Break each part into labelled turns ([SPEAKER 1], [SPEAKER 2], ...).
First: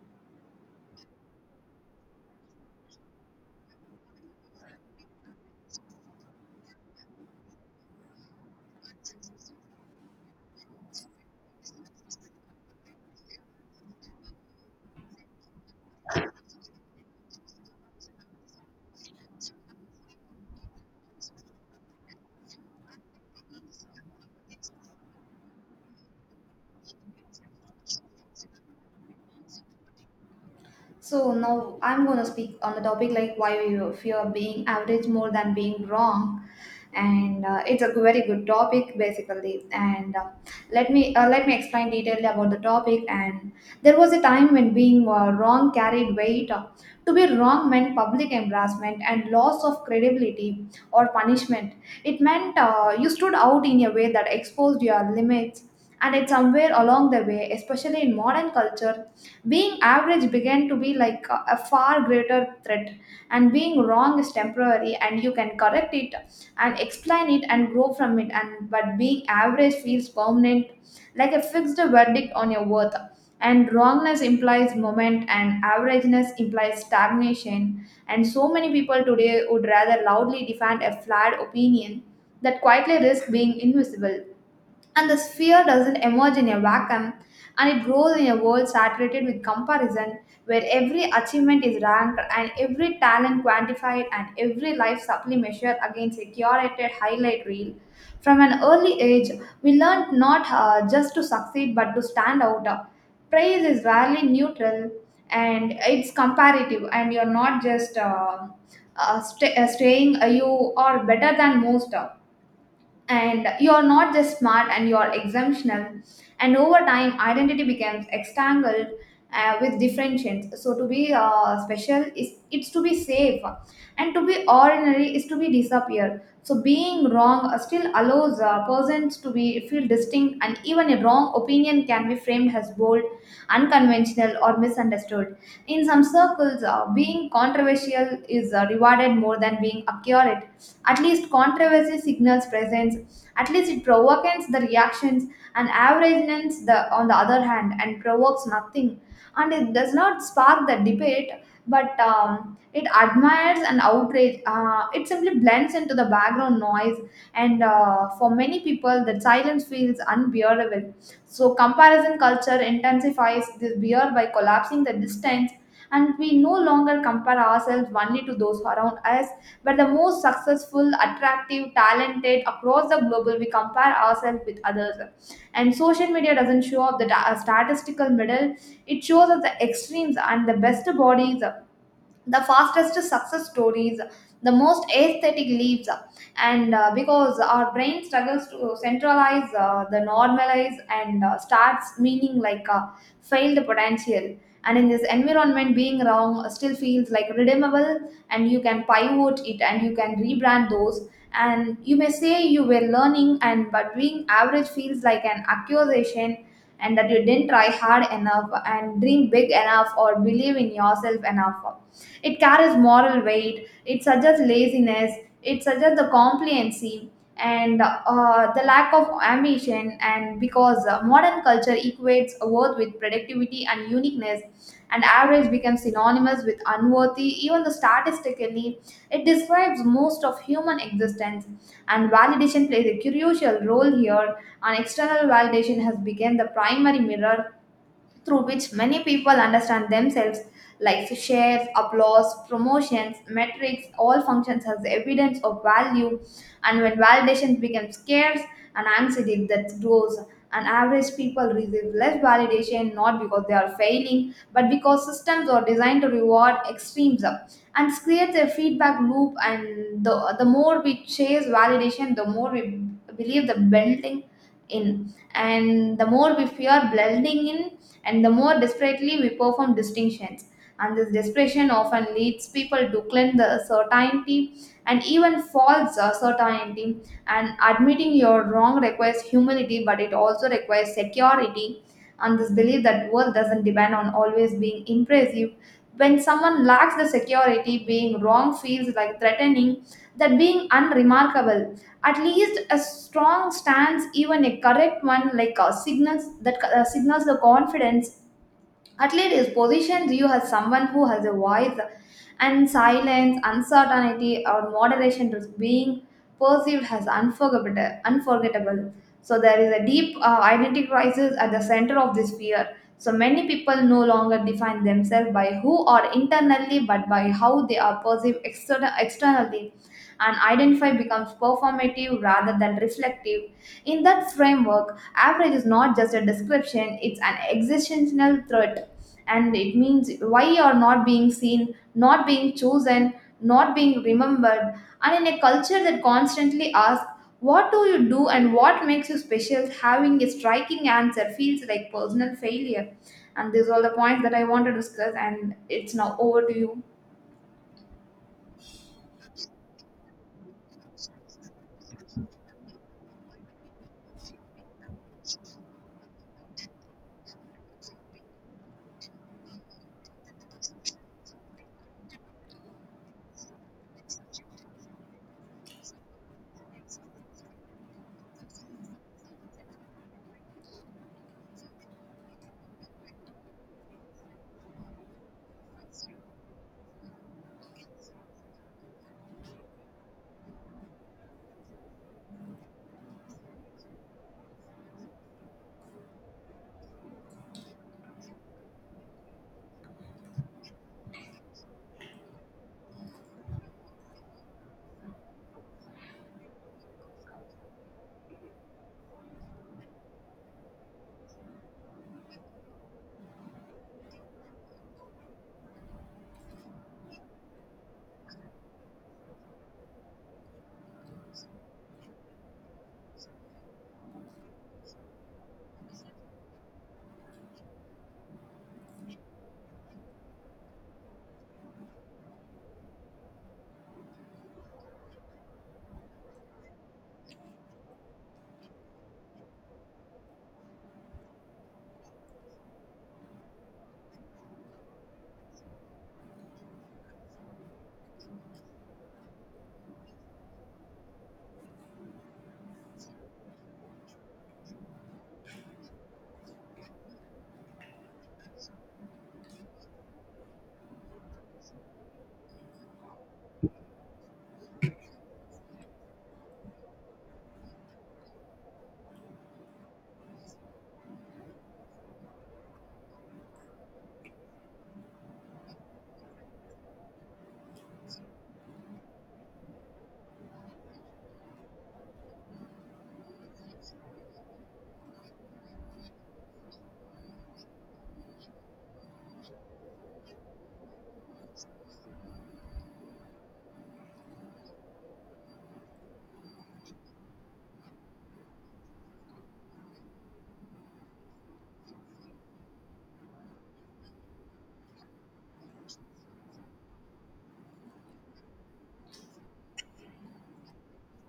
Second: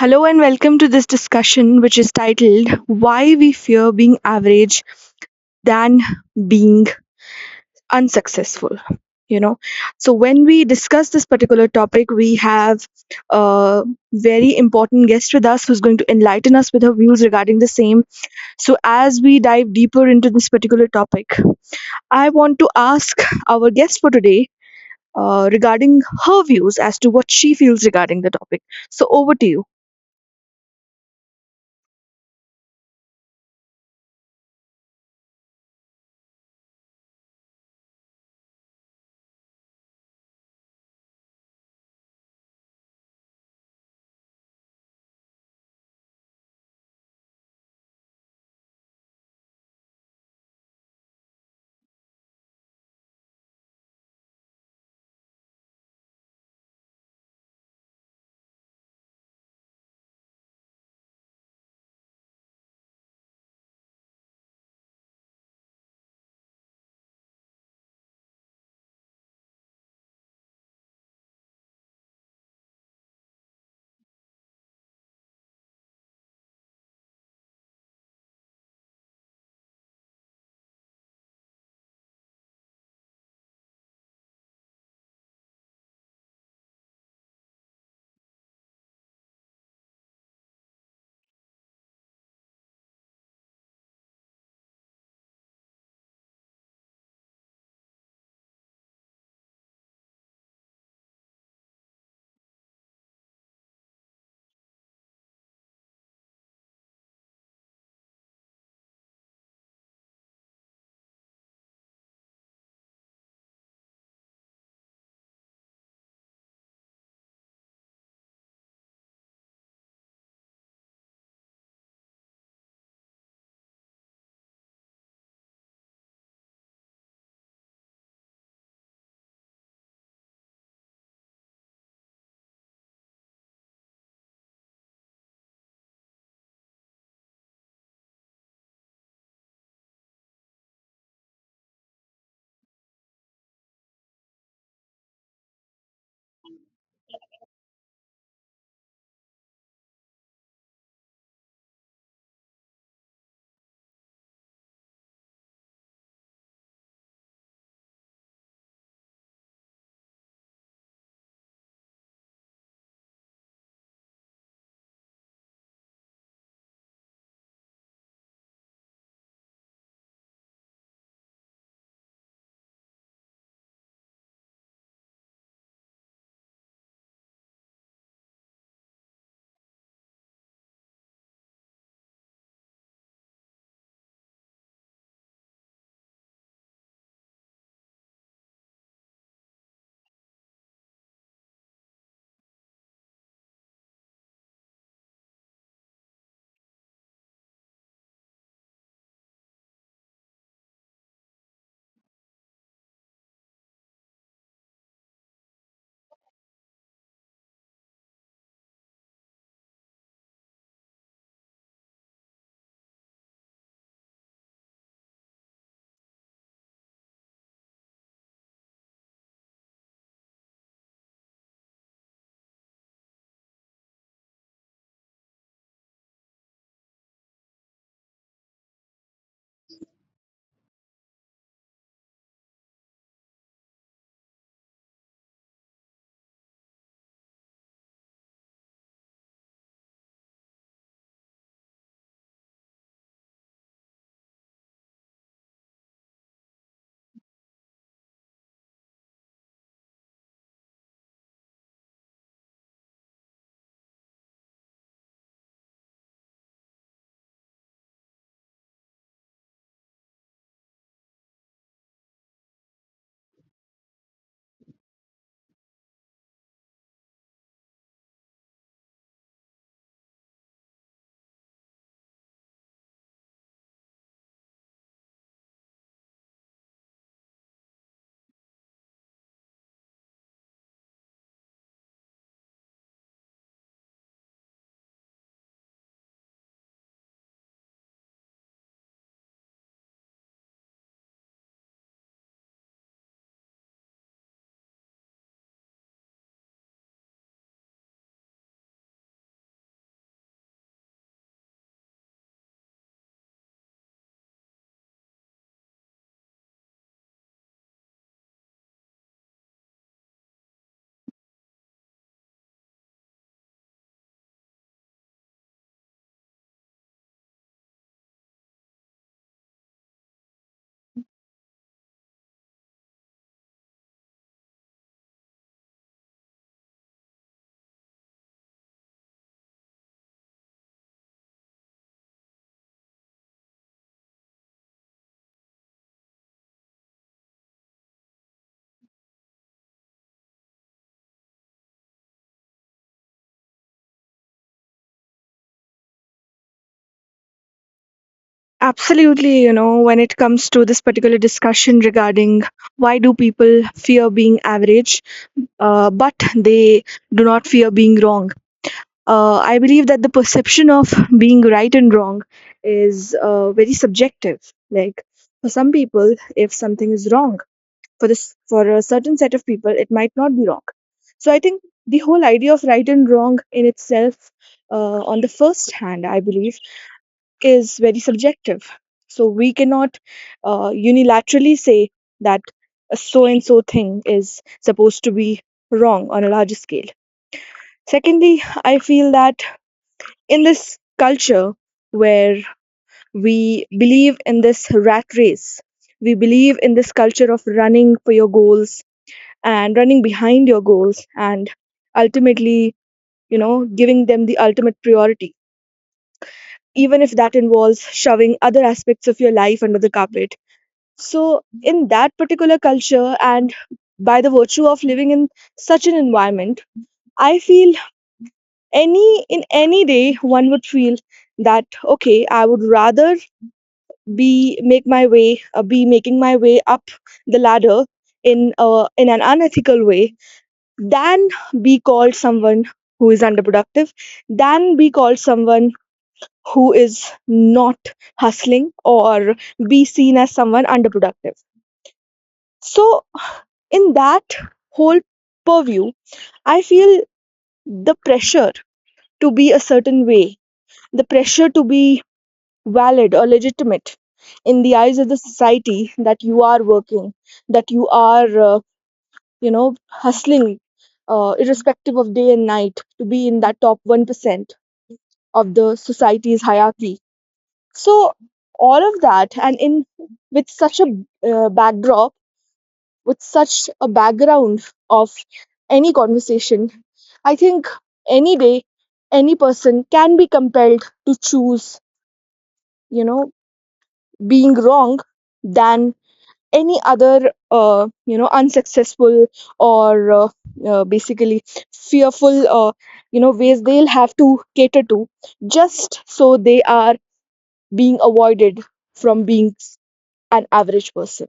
[SPEAKER 1] Hello and welcome to this discussion, which is titled Why We Fear Being Average Than Being Unsuccessful. You know, so when we discuss this particular topic, we have a very important guest with us who's going to enlighten us with her views regarding the same. So, as we dive deeper into this particular topic, I want to ask our guest for today regarding her views as to what she feels regarding the topic. So, over to you.
[SPEAKER 2] So now I'm going to speak on the topic like why you fear being average more than being wrong, and it's a very good topic basically. And let me explain detailedly about the topic. And there was a time when being wrong carried weight. To be wrong meant public embarrassment and loss of credibility or punishment. It meant you stood out in a way that exposed your limits. And it's somewhere along the way, especially in modern culture, being average began to be like a far greater threat, and being wrong is temporary, and you can correct it and explain it and grow from it. And but being average feels permanent, like a fixed verdict on your worth. And wrongness implies moment, and averageness implies stagnation. And so many people today would rather loudly defend a flawed opinion that quietly risk being invisible. And the sphere doesn't emerge in a vacuum, and it grows in a world saturated with comparison, where every achievement is ranked and every talent quantified and every life supply measured against a curated highlight reel. From an early age, we learned not just to succeed but to stand out. Praise is rarely neutral and it's comparative, and you're not just saying you are better than most and you are not just smart and you are exemptional, and over time identity becomes entangled with differentiations. So to be special is it's to be safe, and to be ordinary is to be disappear. So being wrong still allows persons to be feel distinct, and even a wrong opinion can be framed as bold, unconventional or misunderstood. In some circles being controversial is rewarded more than being accurate. At least controversy signals presence. At least it provokes the reactions, and averageness, the, on the other hand, and provokes nothing. And it does not spark the debate, but it admires and outrage. It simply blends into the background noise, and for many people, that silence feels unbearable. So comparison culture intensifies this beer by collapsing the distance, and we no longer compare ourselves only to those around us but the most successful attractive talented across the global, we compare ourselves with others. And social media doesn't show up the statistical middle, it shows us the extremes and the best bodies, the fastest success stories, the most aesthetic leaps. And because our brain struggles to centralize the normalize and starts meaning like failed potential. And in this environment being wrong still feels like redeemable, and you can pivot it and you can rebrand those, and you may say you were learning. And but being average feels like an accusation, and that you didn't try hard enough and dream big enough or believe in yourself enough. It carries moral weight, it suggests laziness, it suggests the compliancy and the lack of ambition. And because modern culture equates worth with productivity and uniqueness, and average becomes synonymous with unworthy, even the statistically, it describes most of human existence. And validation plays a crucial role here, and external validation has become the primary mirror through which many people understand themselves, like shares, applause, promotions, metrics, all functions as evidence of value. And when validation becomes scarce and anxiety that grows, and average people receive less validation, not because they are failing, but because systems are designed to reward extremes and creates a feedback loop. And the more we chase validation the more we believe the building in, and the more we fear blending in, and the more desperately we perform distinctions. And this desperation often leads people to cling the certainty and even false certainty. And admitting you're wrong requires humility, but it also requires security, and this belief that worth doesn't depend on always being impressive. When someone lacks the security, being wrong feels like threatening that being unremarkable. At least a strong stance, even a correct one, like a signals that signals the confidence. At least it positions you as someone who has a voice, and silence, uncertainty, or moderation is being perceived as unforgettable. Unforgettable. So there is a deep identity crisis at the center of this fear. So many people no longer define themselves by who are internally, but by how they are perceived externally. And identify becomes performative rather than reflective. In that framework, average is not just a description, it's an existential threat, and it means why you are not being seen, not being chosen, not being remembered. And in a culture that constantly asks what do you do and what makes you special, having a striking answer feels like personal failure. And these are all the points that I want to discuss, and it's now over to you.
[SPEAKER 1] Absolutely, you know, when it comes to this particular discussion regarding why do people fear being average, but they do not fear being wrong. I believe that the perception of being right and wrong is very subjective. Like for some people, if something is wrong, for this for a certain set of people it might not be wrong. So I think the whole idea of right and wrong in itself, on the first hand I believe, is very subjective. So we cannot unilaterally say that a so and so thing is supposed to be wrong on a larger scale. Secondly, I feel that in this culture where we believe in this rat race, we believe in this culture of running for your goals and running behind your goals and ultimately, you know, giving them the ultimate priority, even if that involves shoving other aspects of your life under the carpet. So, in that particular culture, and by the virtue of living in such an environment, I feel any in any day one would feel that okay, I would rather be making my way up the ladder in an unethical way than be called someone who is underproductive, than be called someone who is not hustling or be seen as someone underproductive. So, in that whole purview, I feel the pressure to be a certain way, the pressure to be valid or legitimate in the eyes of the society that you are working, that you are, you know, hustling irrespective of day and night to be in that top 1% of the society's hierarchy. So all of that, and in with such a backdrop, with such a background of any conversation, I think any day, any person can be compelled to choose, you know, being wrong than any other, you know, unsuccessful or basically fearful, you know, ways they'll have to cater to just so they are being avoided from an average person.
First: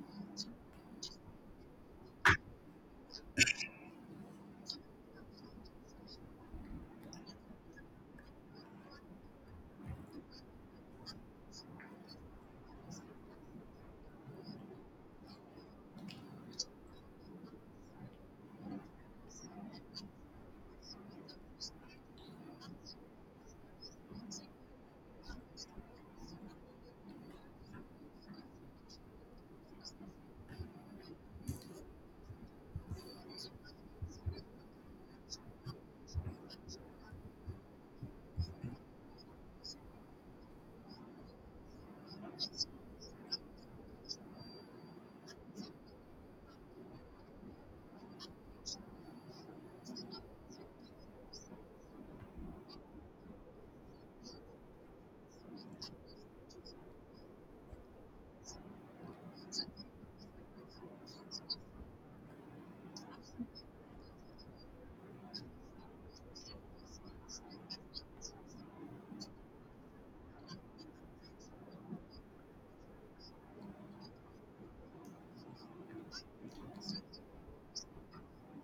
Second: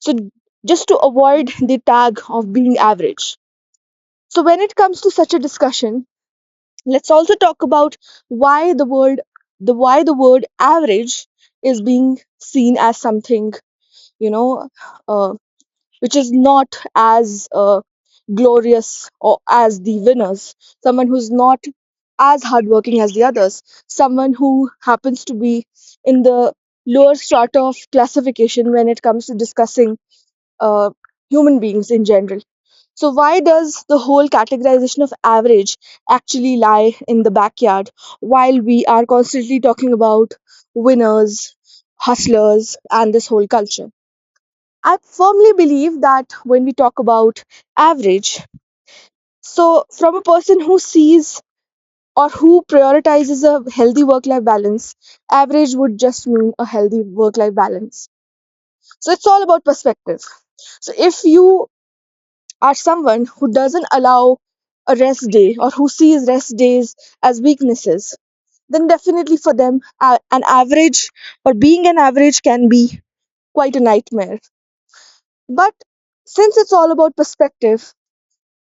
[SPEAKER 1] So, just to avoid the tag of being average. So, when it comes to such a discussion, let's also talk about why the word the why the word average is being seen as something, you know, uh, which is not as glorious or as the winners, someone who's not as hardworking as the others, someone who happens to be in the lower strata of classification when it comes to discussing uh, human beings in general. So, why does the whole categorization of average actually lie in the backyard while we are constantly talking about winners, hustlers, and this whole culture? I firmly believe that when we talk about average, so from a person who sees or who prioritizes a healthy work life balance, average would just mean a healthy work life balance. So it's all about perspective. So if you are someone who doesn't allow a rest day or who sees rest days as weaknesses, then definitely for them, an average or being an average can be quite a nightmare. But since it's all about perspective,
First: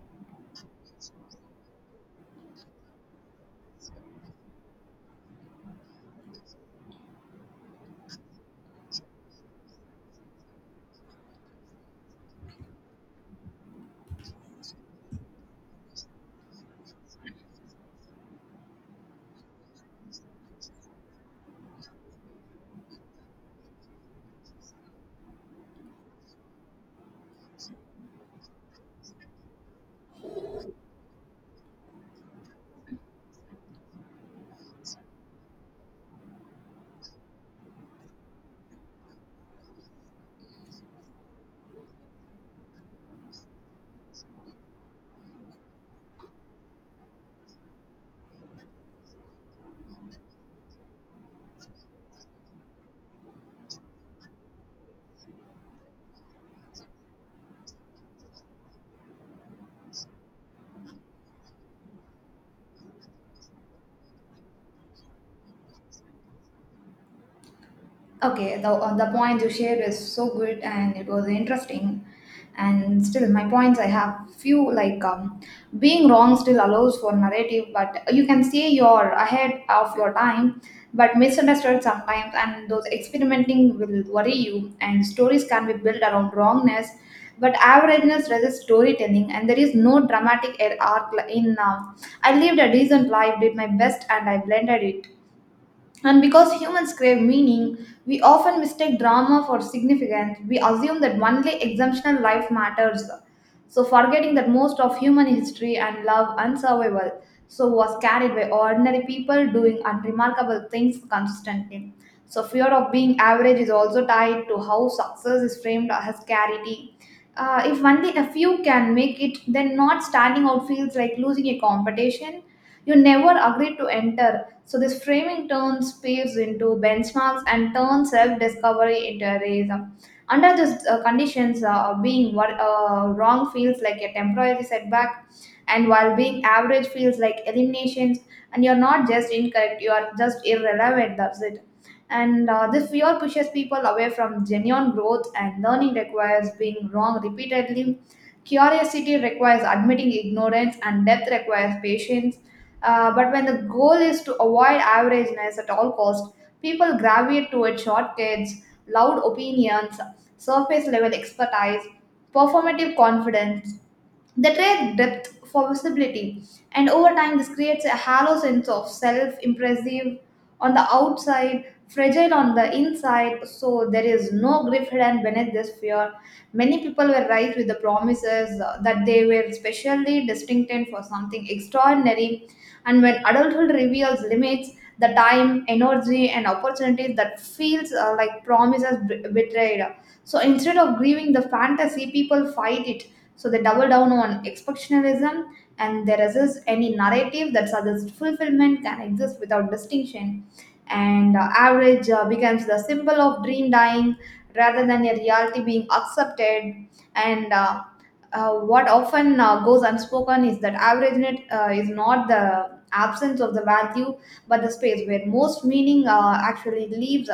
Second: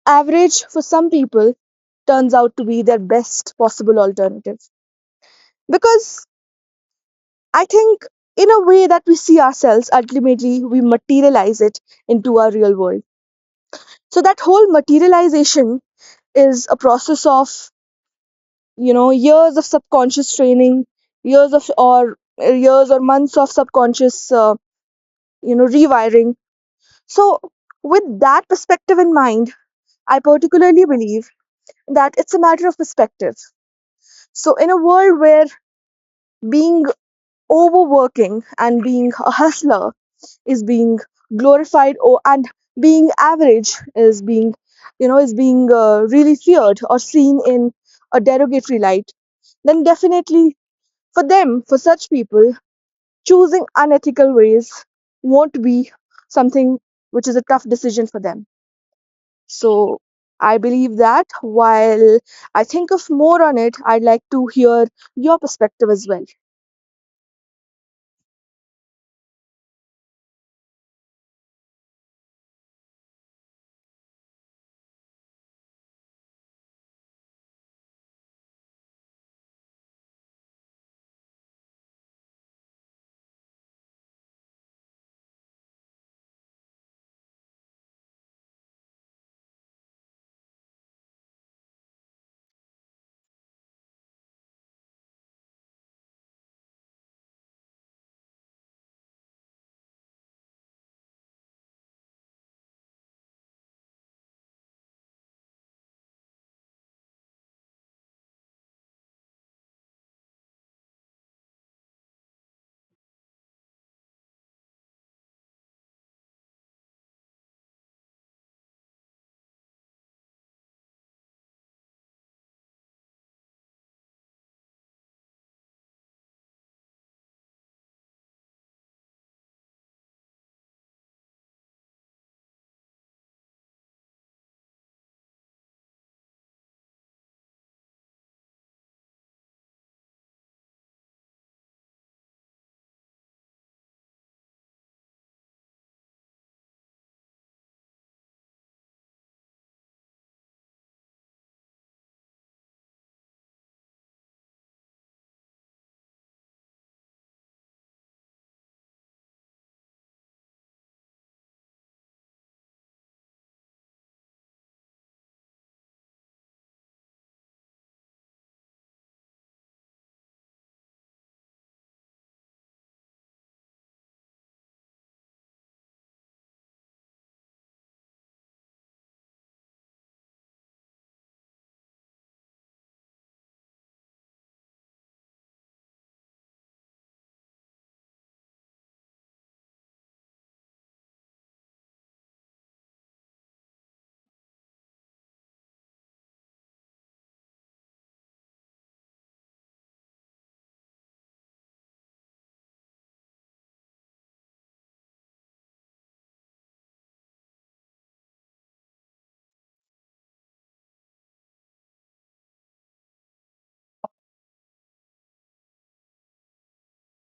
[SPEAKER 1] average for some people turns out to be their best possible alternative. Because I think, in a way that we see ourselves, ultimately we materialize it into our real world. So, that whole materialization is a process of, you know, years of subconscious training, years or months of subconscious, you know, rewiring. So, with that perspective in mind, I particularly believe that it's a matter of perspective. So, in a world where being overworking and being a hustler is being glorified or and being average is being you know is being really feared or seen in a derogatory light, then definitely for them, for such people, choosing unethical ways won't be something which is a tough decision for them. So I believe that, while I think of more on it, I'd like to hear your perspective as well.
[SPEAKER 2] Okay, the point you shared is so good and it was interesting. And still, my points I have few, like being wrong still allows for narrative, but you can say you're ahead of your time, but misunderstood sometimes, and those experimenting will worry you. And stories can be built around wrongness, but averageness resists storytelling, and there is no dramatic arc in. I lived a decent life, did my best, and I blended it. And because humans crave meaning, we often mistake drama for significance. We assume that only exceptional life matters. So, forgetting that most of human history and love and survival so was carried by ordinary people doing unremarkable things consistently. So, fear of being average is also tied to how success is framed as charity. If only a few can make it, then not standing out feels like losing a competition you never agreed to enter. So, this framing turns peers into benchmarks and turns self discovery into a race. Under these conditions, being wrong feels like a temporary setback, and while being average feels like eliminations, and you're not just incorrect, you are just irrelevant. That's it. And this fear pushes people away from genuine growth, and learning requires being wrong repeatedly. Curiosity requires admitting ignorance, and depth requires patience. But when the goal is to avoid averageness at all costs, people gravitate toward shortcuts, loud opinions, surface level expertise, performative confidence, the trade depth for visibility, and over time, this creates a hollow sense of self impressive on the outside, fragile on the inside. So, there is no grief hidden beneath this fear. Many people were raised with the promises that they were specially destined for something extraordinary, and when adulthood reveals limits, the time, energy, and opportunities that feels like promises betrayed. So instead of grieving the fantasy, people fight it, so they double down on expressionism, and there is any narrative that suggests fulfillment can exist without distinction. And average becomes the symbol of dream dying, rather than a reality being accepted. And what often goes unspoken is that averageness is not the absence of the value, but the space where most meaning actually lives.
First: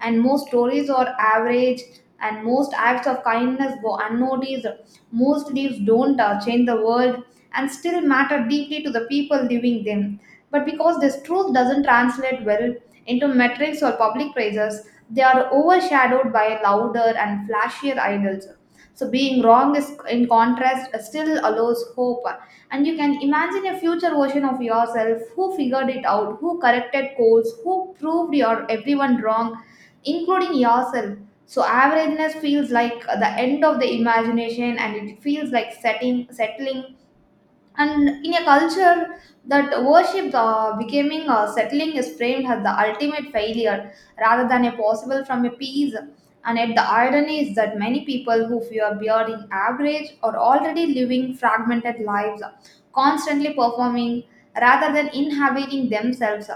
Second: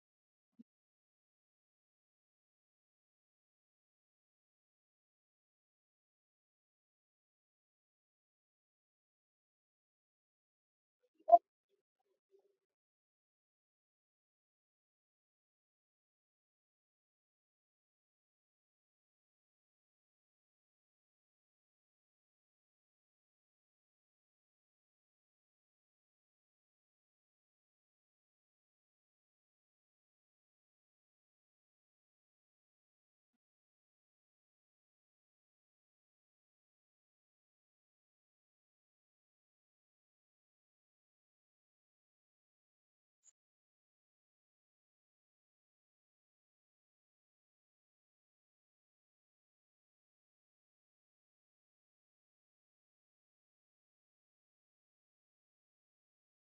[SPEAKER 2] And most stories are average, and most acts of kindness go unnoticed. Most leaves don't change the world and still matter deeply to the people living them. But because this truth doesn't translate well into metrics or public praises, they are overshadowed by louder and flashier idols. So being wrong is in contrast still allows hope. And you can imagine a future version of yourself who figured it out, who corrected course, who proved your everyone wrong, including yourself. So averageness feels like the end of the imagination and it feels like setting settling. And in a culture that worship becoming, settling is framed as the ultimate failure rather than a possible from a peace. And yet the irony is that many people who fear bearing average are already living fragmented lives, constantly performing rather than inhabiting themselves.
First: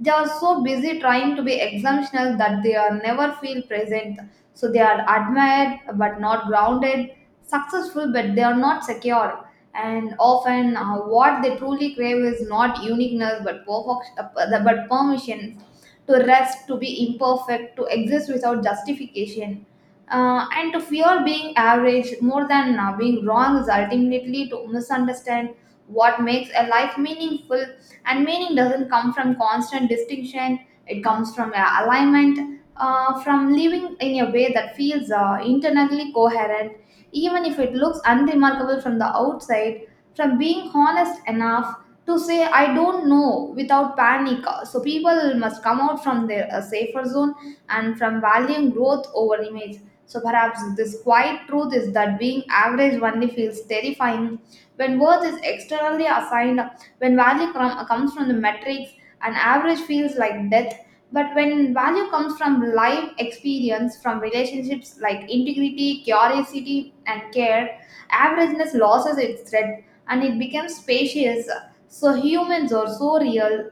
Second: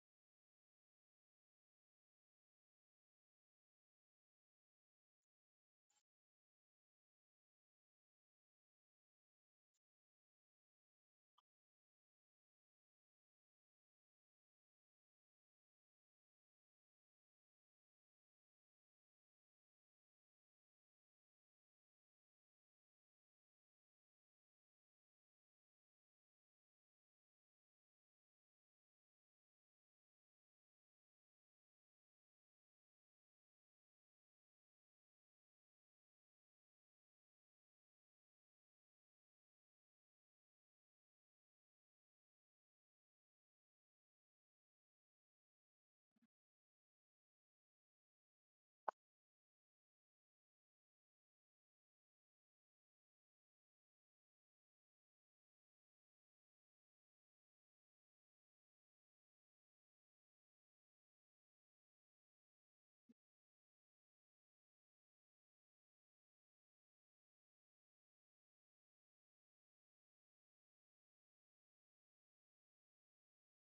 [SPEAKER 2] They are so busy trying to be exemptional that they are never feel present. So they are admired but not grounded, successful but they are not secure, and often what they truly crave is not uniqueness but perfection but permission to rest, to be imperfect, to exist without justification. And to fear being average more than being wrong is ultimately to misunderstand what makes a life meaningful. And meaning doesn't come from constant distinction, it comes from alignment, from living in a way that feels internally coherent, even if it looks unremarkable from the outside, from being honest enough to say, I don't know without panic. So people must come out from their safer zone and from valuing growth over image. So perhaps this quiet truth is that being average only feels terrifying when worth is externally assigned, when value comes from the metrics, and average feels like death. But when value comes from live experience, from relationships like integrity, curiosity, and care, averageness loses its thread and it becomes spacious. So humans are so real,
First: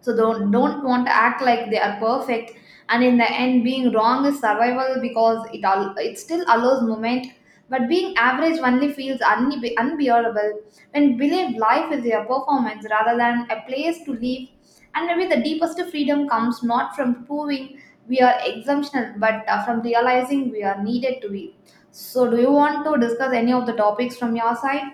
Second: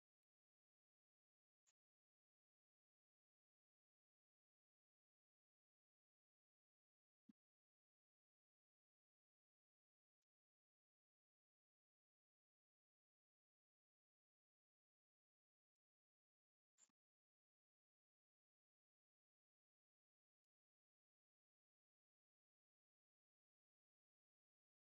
[SPEAKER 2] so don't want to act like they are perfect. And in the end being wrong is survival because it all it still allows movement, but being average only feels unbearable when believe life is a performance rather than a place to live. And maybe the deepest freedom comes not from proving we are exemptional but from realizing we are needed to be. So do you want to discuss any of the topics from your side?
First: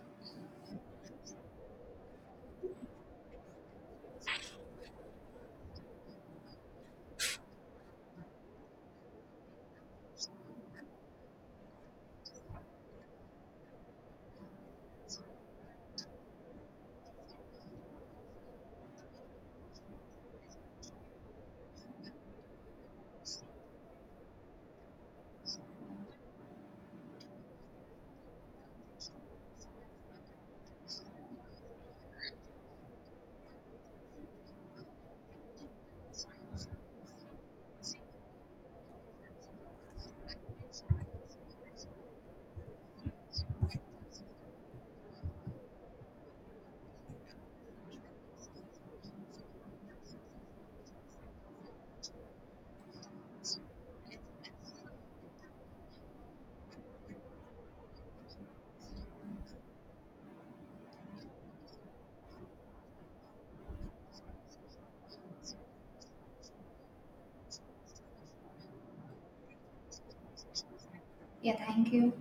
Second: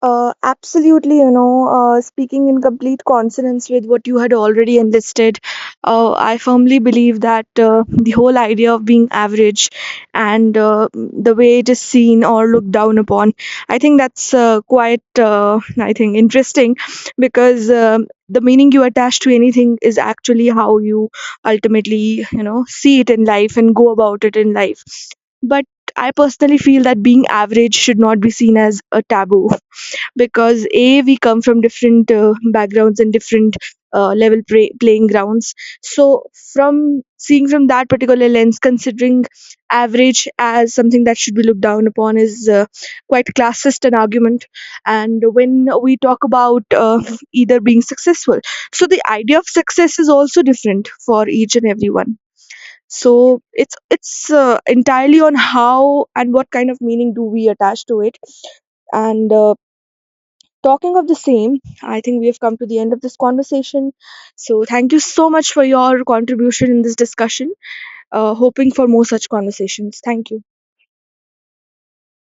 [SPEAKER 1] Absolutely, you know, speaking in complete consonance with what you had already enlisted, I firmly believe that the whole idea of being average and the way it is seen or looked down upon, I think that's quite, I think, interesting because the meaning you attach to anything is actually how you ultimately, you know, see it in life and go about it in life. But I personally feel that being average should not be seen as a taboo because a we come from different backgrounds and different level playing grounds. So from seeing from that particular lens, considering average as something that should be looked down upon is quite classist an argument. And when we talk about either being successful, so the idea of success is also different for each and everyone, so it's entirely on how and what kind of meaning do we attach to it. And talking of the same, I think we have come to the end of this conversation. So, thank you so much for your contribution in this discussion. Hoping for more such conversations. Thank you.
[SPEAKER 2] Yeah, thank you.